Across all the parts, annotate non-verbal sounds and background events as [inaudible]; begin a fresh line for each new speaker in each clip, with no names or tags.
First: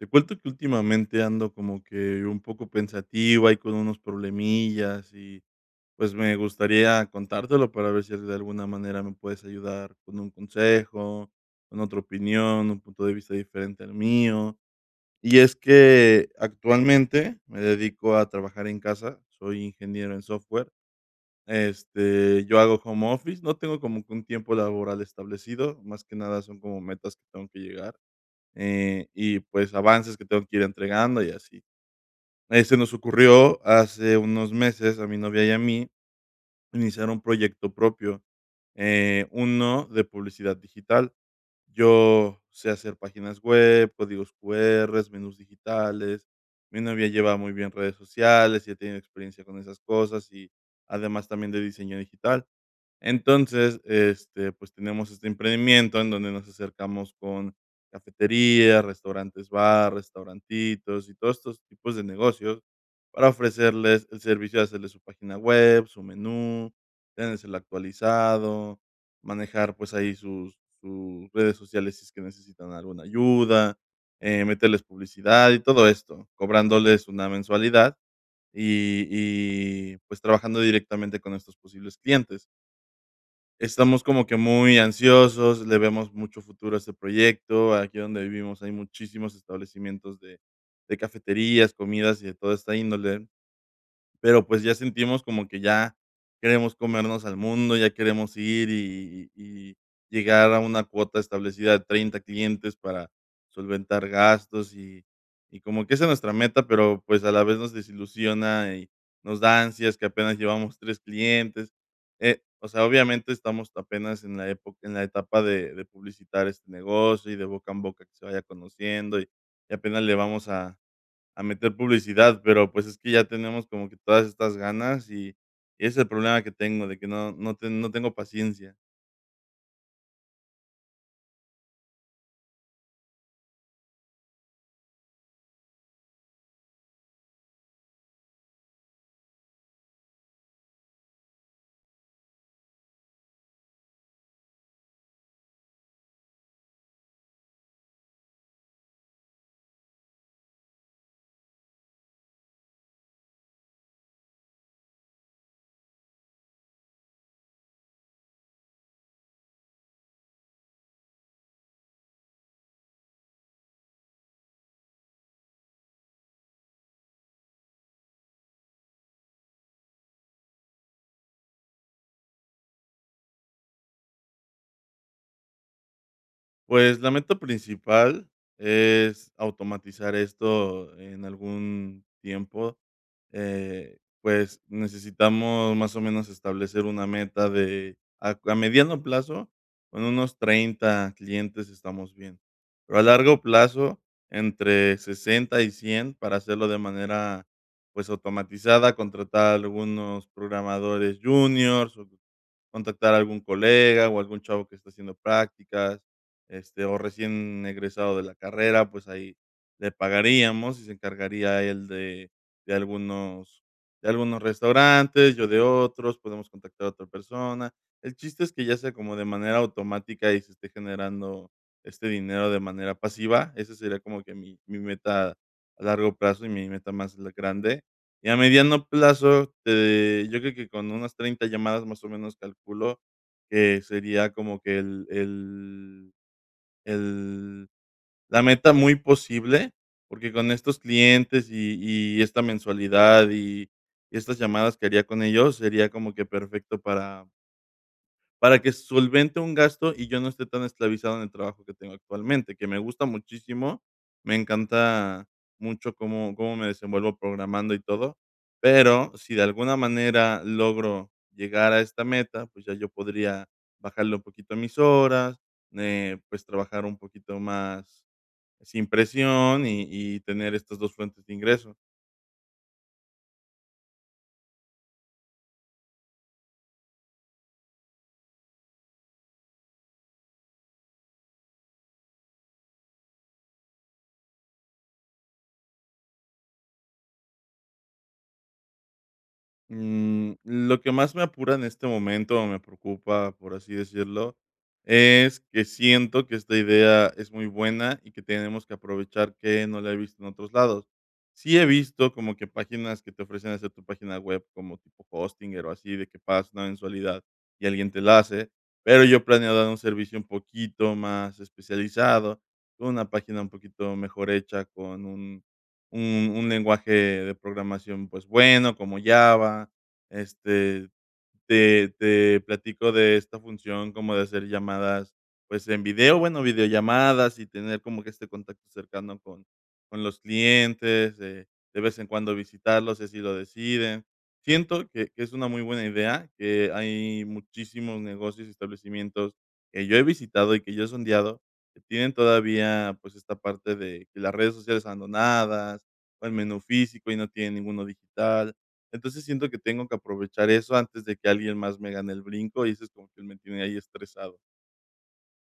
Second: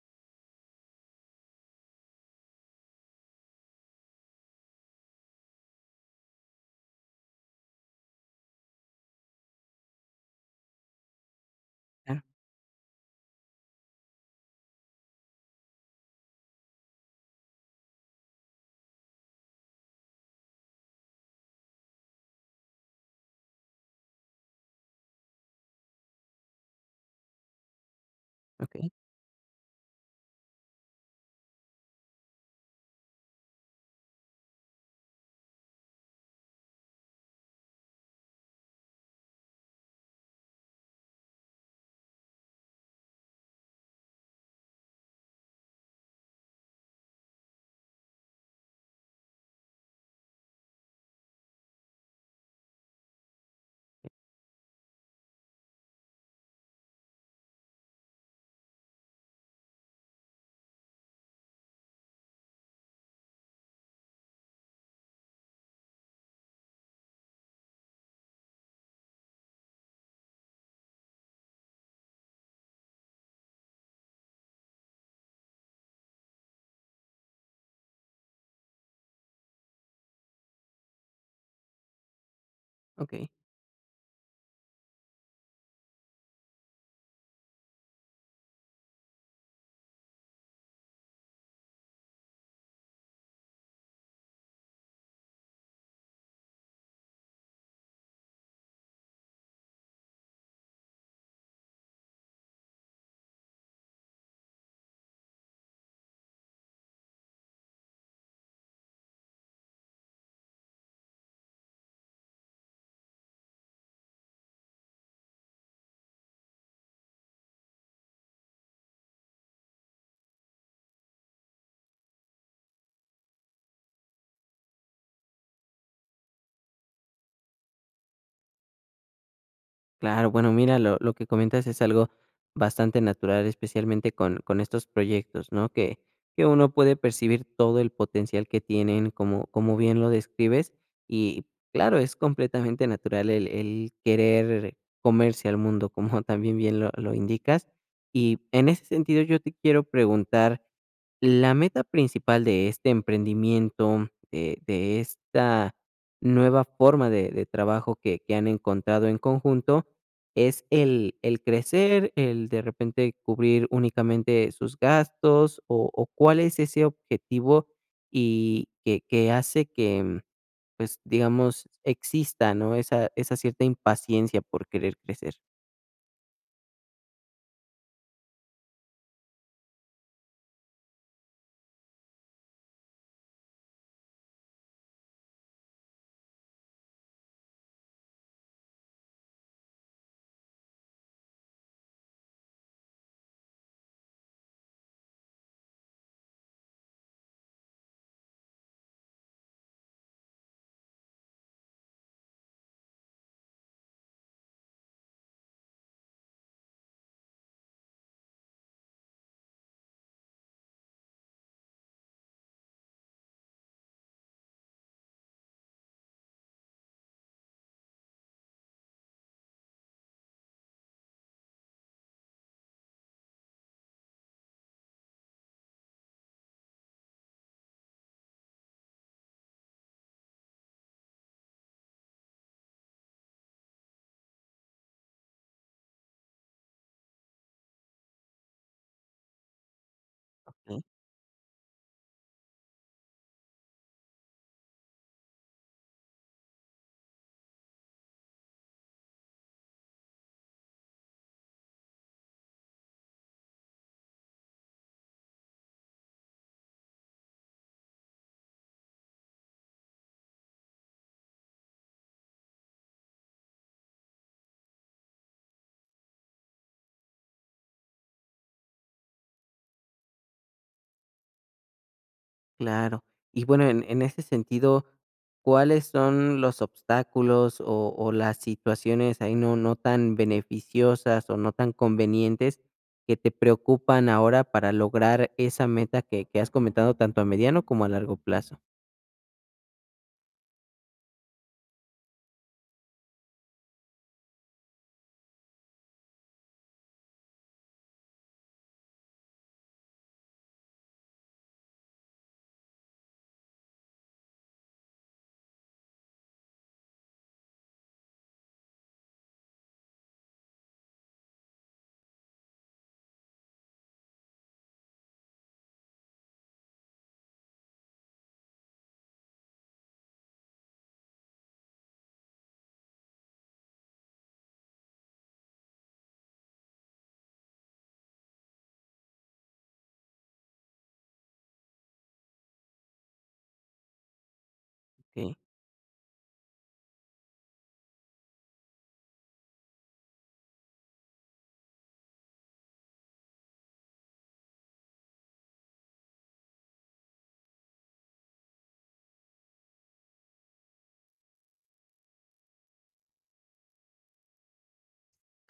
Te cuento que últimamente ando como que un poco pensativo, y con unos problemillas y pues me gustaría contártelo para ver si de alguna manera me puedes ayudar con un consejo, con otra
Claro,
opinión, un punto de vista diferente al mío. Y es que actualmente me dedico a trabajar en casa, soy ingeniero en software. Este, yo hago home office, no tengo como que un tiempo laboral establecido, más que nada son como metas que tengo que llegar
okey,
y, pues, avances que tengo que ir entregando y así. Se nos ocurrió hace unos meses, a mi novia y a mí, iniciar un proyecto propio, uno de publicidad digital. Yo sé hacer páginas web, códigos QRs, menús digitales. Mi novia lleva muy bien redes sociales, y tiene experiencia con esas cosas y además también de diseño digital. Entonces, este, pues tenemos este emprendimiento en donde nos acercamos con cafeterías, restaurantes bar, restaurantitos y todos estos tipos de negocios para ofrecerles el servicio de hacerles su página web, su menú, tenerse el actualizado, manejar pues ahí sus, sus redes sociales si es que necesitan alguna ayuda, meterles publicidad y todo esto, cobrándoles una mensualidad y pues trabajando directamente con estos posibles clientes.
okey.
Estamos como que muy ansiosos, le vemos mucho futuro a este proyecto. Aquí donde vivimos hay muchísimos establecimientos de cafeterías, comidas y de toda esta índole, pero pues ya sentimos como que ya queremos comernos al mundo, ya queremos ir y llegar a una cuota establecida de 30 clientes para solventar gastos y como que esa es nuestra meta, pero pues a la vez nos desilusiona y nos da ansias que apenas llevamos 3 clientes. O sea, obviamente estamos apenas en la época en la etapa de publicitar este negocio y de boca en boca que se vaya conociendo y apenas le vamos a meter publicidad, pero, pues, es que ya tenemos como que todas estas ganas y ese es el problema que tengo, de que no tengo paciencia.
Claro, bueno, mira, lo que comentas es algo bastante natural, especialmente con estos proyectos, ¿no? Que uno puede percibir todo el potencial que tienen, como bien lo describes, y claro, es completamente natural el querer comerse al mundo, [laughs] como también bien lo indicas. Y en ese sentido, yo te quiero preguntar, la meta principal de este emprendimiento, de esta nueva forma de trabajo que han encontrado en conjunto, ¿es el crecer, el de repente cubrir únicamente sus gastos, o, cuál es ese objetivo y que hace que, pues, digamos, exista? ¿No? Esa cierta impaciencia por querer crecer.
Pues, la meta principal es automatizar esto en algún tiempo. Pues, necesitamos más o menos establecer una meta de a mediano plazo, con unos 30 clientes estamos bien, pero a largo plazo, entre 60 y 100 para hacerlo de manera, pues, automatizada, contratar algunos programadores juniors, o contactar a algún colega, o algún chavo que está haciendo prácticas, este, o recién egresado de la carrera, pues ahí le pagaríamos y se encargaría él de algunos, de algunos restaurantes, yo de otros, podemos contactar a otra persona. El chiste es que ya sea como de manera automática y se esté generando este dinero de manera pasiva. Esa sería como que mi meta a largo plazo y mi meta más grande. Y a mediano plazo, yo creo que con unas 30 llamadas más o menos calculo que sería como que el el la meta muy posible, porque con estos clientes y esta mensualidad y estas llamadas que haría con ellos, sería como que perfecto para que solvente un gasto y yo no esté tan esclavizado en el trabajo que tengo actualmente, que me gusta muchísimo. Me encanta mucho cómo me desenvuelvo programando y todo, pero si de alguna manera logro llegar a esta meta, pues ya yo podría bajarle un poquito a mis horas, pues trabajar un poquito más sin presión y tener estas 2 fuentes de ingreso.
Claro. Y bueno, en ese sentido, ¿cuáles son los obstáculos o las situaciones ahí no tan beneficiosas o no tan convenientes que te preocupan ahora para lograr esa meta que has comentado tanto a mediano como a largo plazo?
Lo que más me apura en este momento, o me preocupa, por así decirlo, es que siento que esta idea es muy buena y que tenemos que aprovechar que no la he visto en otros lados. Sí he visto como que páginas que te ofrecen hacer tu página web como tipo Hostinger o así, de que pagas una mensualidad y alguien te la hace, pero yo planeo dar un servicio un poquito más especializado, con una página un poquito mejor hecha, con un lenguaje de programación, pues, bueno, como Java, este, te platico de esta función como de hacer llamadas, pues, en video, bueno, videollamadas y tener como que este contacto cercano con los clientes, de vez en cuando visitarlos, si así lo deciden. Siento que es
¿Ok?
una muy buena idea, que hay muchísimos negocios y establecimientos que yo he visitado y que yo he sondeado, que tienen todavía, pues, esta parte de que las redes sociales abandonadas, o el menú físico y no tienen ninguno digital. Entonces, siento que tengo que aprovechar eso antes de que alguien más me gane el brinco, y eso es como que me tiene ahí estresado.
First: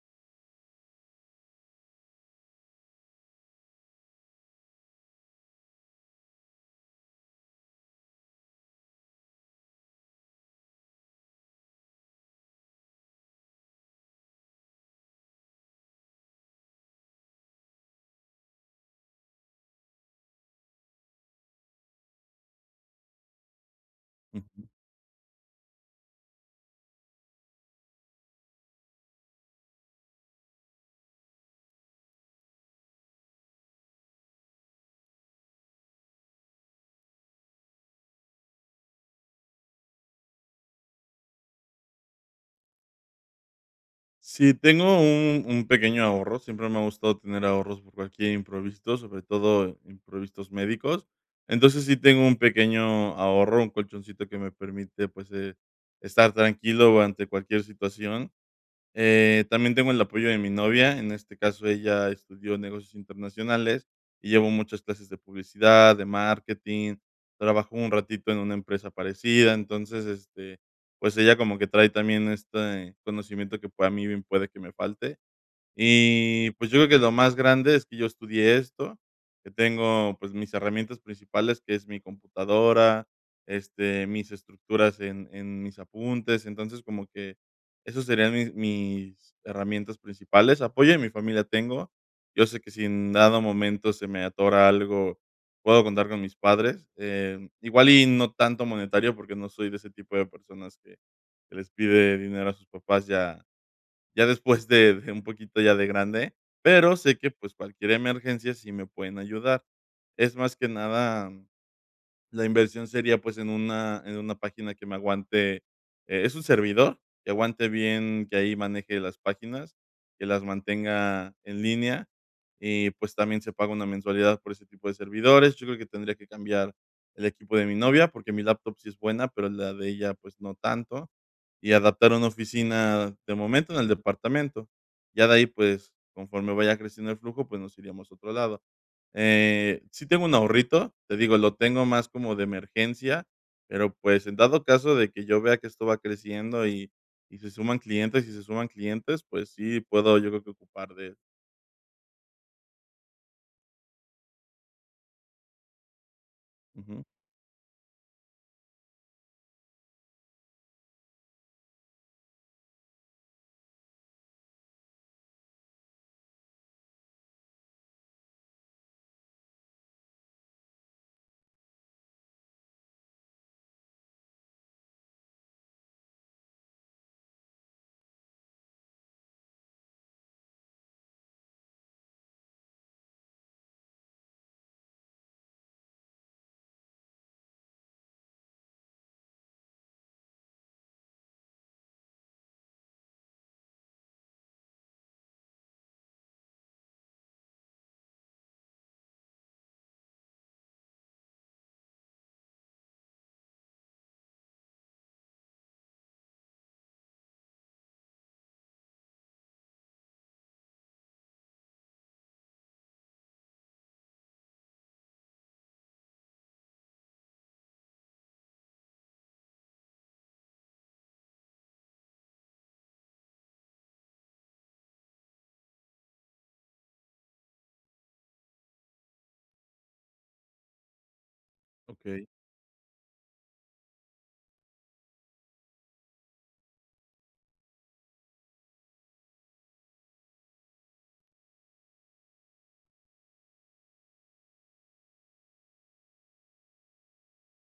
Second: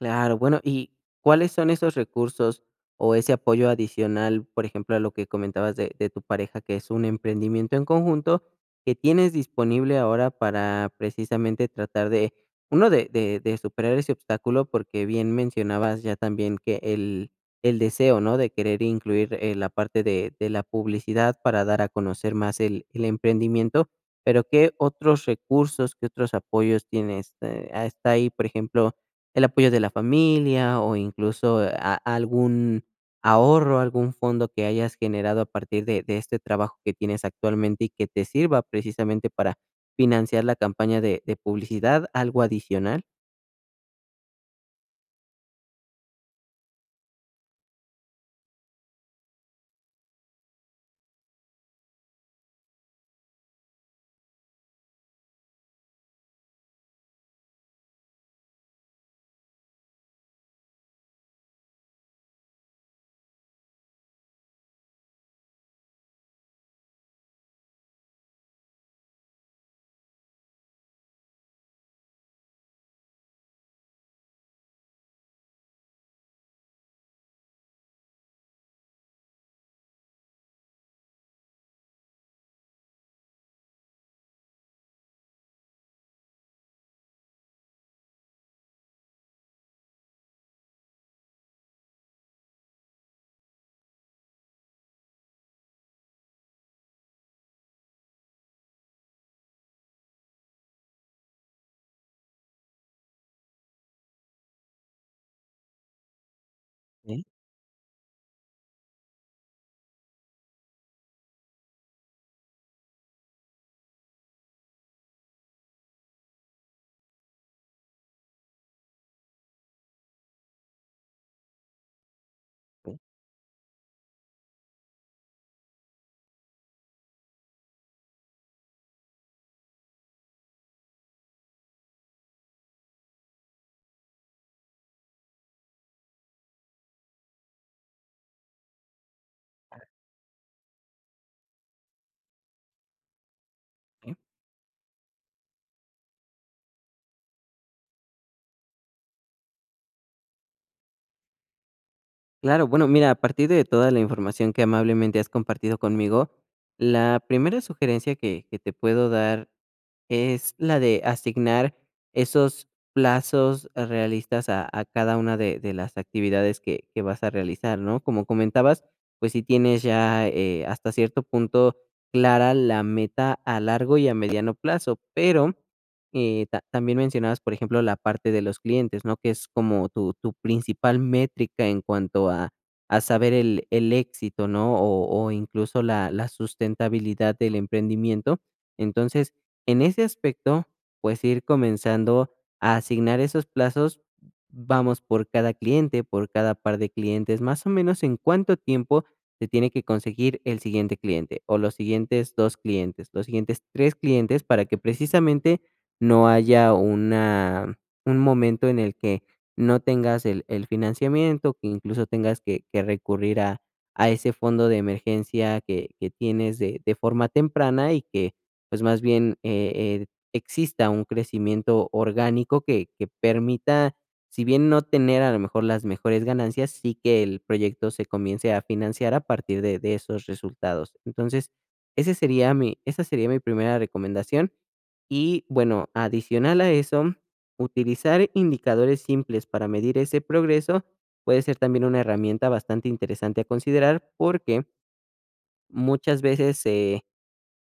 Claro, bueno, ¿y cuáles son esos recursos o ese apoyo adicional? Por ejemplo, a lo que comentabas de tu pareja, que es un emprendimiento en conjunto, que tienes disponible ahora para precisamente tratar de, uno, de superar ese obstáculo, porque bien mencionabas ya también que el deseo, ¿no? De querer incluir, la parte de la publicidad para dar a conocer más el emprendimiento, pero
Ujú.
¿qué otros recursos, qué otros apoyos tienes? ¿Está ahí, por ejemplo? El apoyo de la familia o incluso, a algún ahorro, algún fondo que hayas generado a partir de este trabajo que tienes actualmente y que te sirva precisamente para financiar la campaña de publicidad, algo adicional.
Sí, tengo un pequeño ahorro, siempre me ha gustado tener ahorros por cualquier imprevisto, sobre todo imprevistos médicos. Entonces, sí tengo un pequeño ahorro, un colchoncito que me permite, pues, estar tranquilo ante cualquier situación. También tengo el apoyo de mi novia, en este caso ella estudió negocios internacionales y llevo muchas clases de publicidad, de marketing, trabajó un ratito en una empresa parecida, entonces, este, pues ella como que trae también este conocimiento que pues, a mí bien puede que me falte y, pues, yo creo que lo más grande es que yo estudié esto, que tengo, pues, mis herramientas principales, que es mi computadora, este, mis estructuras en mis apuntes. Entonces, como que esos serían mis herramientas principales. Apoyo de mi familia tengo. Yo sé que si en dado momento se me atora algo, puedo contar con mis padres. Igual y no tanto monetario, porque no soy de ese tipo de personas que les pide dinero a sus papás ya ya después de un poquito ya de grande, pero sé
Sí,
que, pues, cualquier emergencia sí me pueden ayudar. Es más que nada la inversión sería, pues, en una página que me aguante, es un servidor que aguante bien, que ahí maneje las páginas, que las mantenga en línea y,
sí,
pues, también se paga una mensualidad por ese tipo de servidores. Yo creo que tendría que cambiar el equipo de mi novia, porque mi laptop sí es buena, pero la de ella, pues, no tanto, y adaptar una oficina de momento en el departamento. Ya de ahí, pues, conforme vaya creciendo el flujo, pues, nos iríamos a otro lado. Sí tengo un ahorrito, te digo, lo tengo más como de emergencia, pero,
sí.
pues, en dado caso de que yo vea que esto va creciendo y se suman clientes y se suman clientes, pues sí puedo, yo creo que ocupar de eso.
Claro, bueno, mira, a partir de toda la información que amablemente has compartido conmigo,
Ujú.
la primera sugerencia que te puedo dar es la de asignar esos plazos realistas a cada una de las actividades que vas a realizar, ¿no? Como comentabas, pues si tienes ya, hasta cierto punto clara la meta a largo y a mediano plazo, pero, ta también mencionabas, por ejemplo, la parte de los clientes, ¿no? Que es como tu principal métrica en cuanto a saber el éxito, ¿no? O incluso la sustentabilidad del emprendimiento. Entonces, en ese aspecto, pues ir comenzando a asignar esos plazos, vamos, por cada cliente, por cada par de clientes, más o menos en cuánto tiempo se tiene que conseguir el siguiente cliente o los siguientes dos clientes, los siguientes tres clientes, para que precisamente no haya una, un momento en el que no tengas el financiamiento, que incluso tengas que recurrir a ese fondo de emergencia que tienes de forma temprana y que pues más bien, eh, exista un crecimiento orgánico que permita, si bien no tener a lo mejor las mejores ganancias, sí que el proyecto se comience a financiar a partir de esos resultados. Entonces, ese
Okey,
sería mi, esa sería mi primera recomendación. Y bueno, adicional a eso, utilizar indicadores simples para medir ese progreso puede ser también una herramienta bastante interesante a considerar, porque muchas veces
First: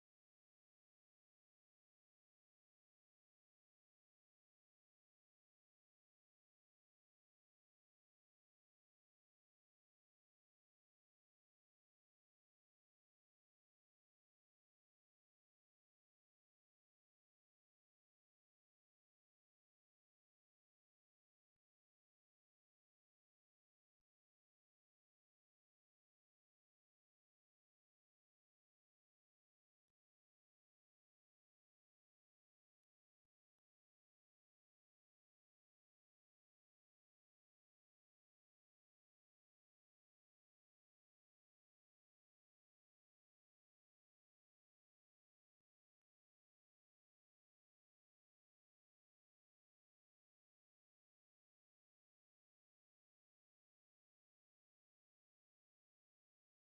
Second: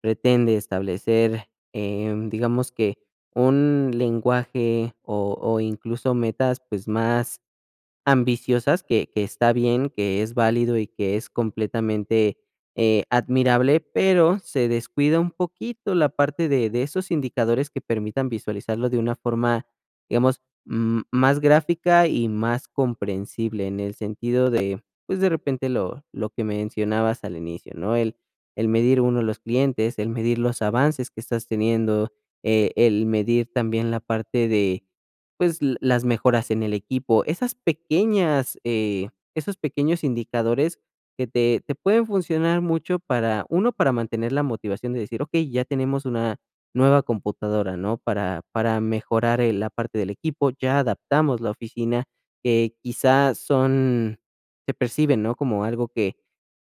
pretende establecer, digamos que un lenguaje o incluso metas, pues, más ambiciosas, que está bien, que es válido y que es completamente, admirable, pero se descuida un poquito la parte de esos indicadores que permitan visualizarlo de una forma, digamos, más gráfica y más comprensible, en el sentido de, pues, de repente lo que mencionabas al inicio, ¿no? El medir uno los clientes, el medir los avances que estás teniendo, el medir también la parte de pues, l las mejoras en el equipo, esas pequeñas, esos pequeños indicadores que te pueden funcionar mucho para, uno, para mantener la motivación de decir: "Ok, ya tenemos una nueva computadora", ¿no? Para mejorar, la parte del equipo, ya adaptamos la oficina, que quizá son, se perciben, ¿no? Como algo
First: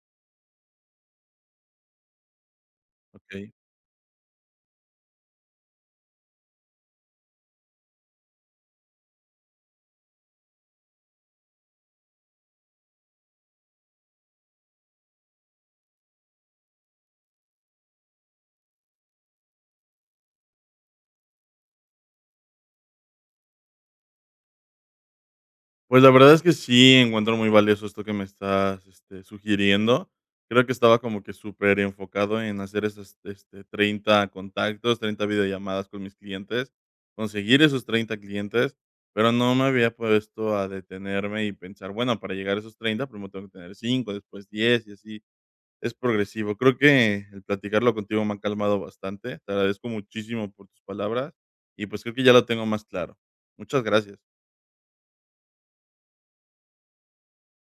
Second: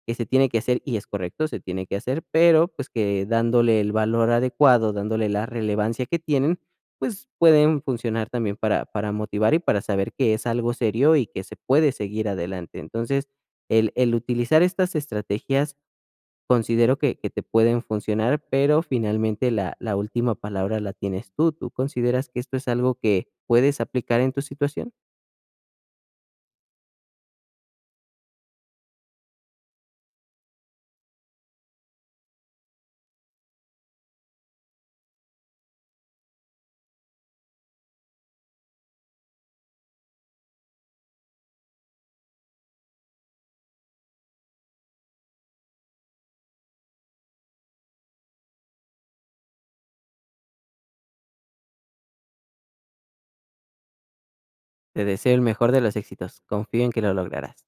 que se tiene que hacer, y es correcto, se tiene que hacer, pero, pues, que
okey.
dándole el valor adecuado, dándole la relevancia que tienen, pues, pueden funcionar también para motivar y para saber que es algo serio y que se puede seguir adelante. Entonces, el utilizar estas estrategias considero que te pueden funcionar, pero finalmente la última palabra la tienes tú. ¿Tú consideras que esto es algo que puedes aplicar en tu situación?
Pues la verdad es que sí encuentro muy valioso esto que me estás, este, sugiriendo. Creo que estaba como que súper enfocado en hacer esos este, 30 contactos, 30 videollamadas con mis clientes, conseguir esos 30 clientes, pero no me había puesto a detenerme y pensar, bueno, para llegar a esos 30 primero tengo que tener 5, después 10 y así es progresivo. Creo que el platicarlo contigo me ha calmado bastante. Te agradezco muchísimo por tus palabras y, pues, creo que ya lo tengo más claro. Muchas gracias.
Te deseo el mejor de los éxitos. Confío en que lo lograrás.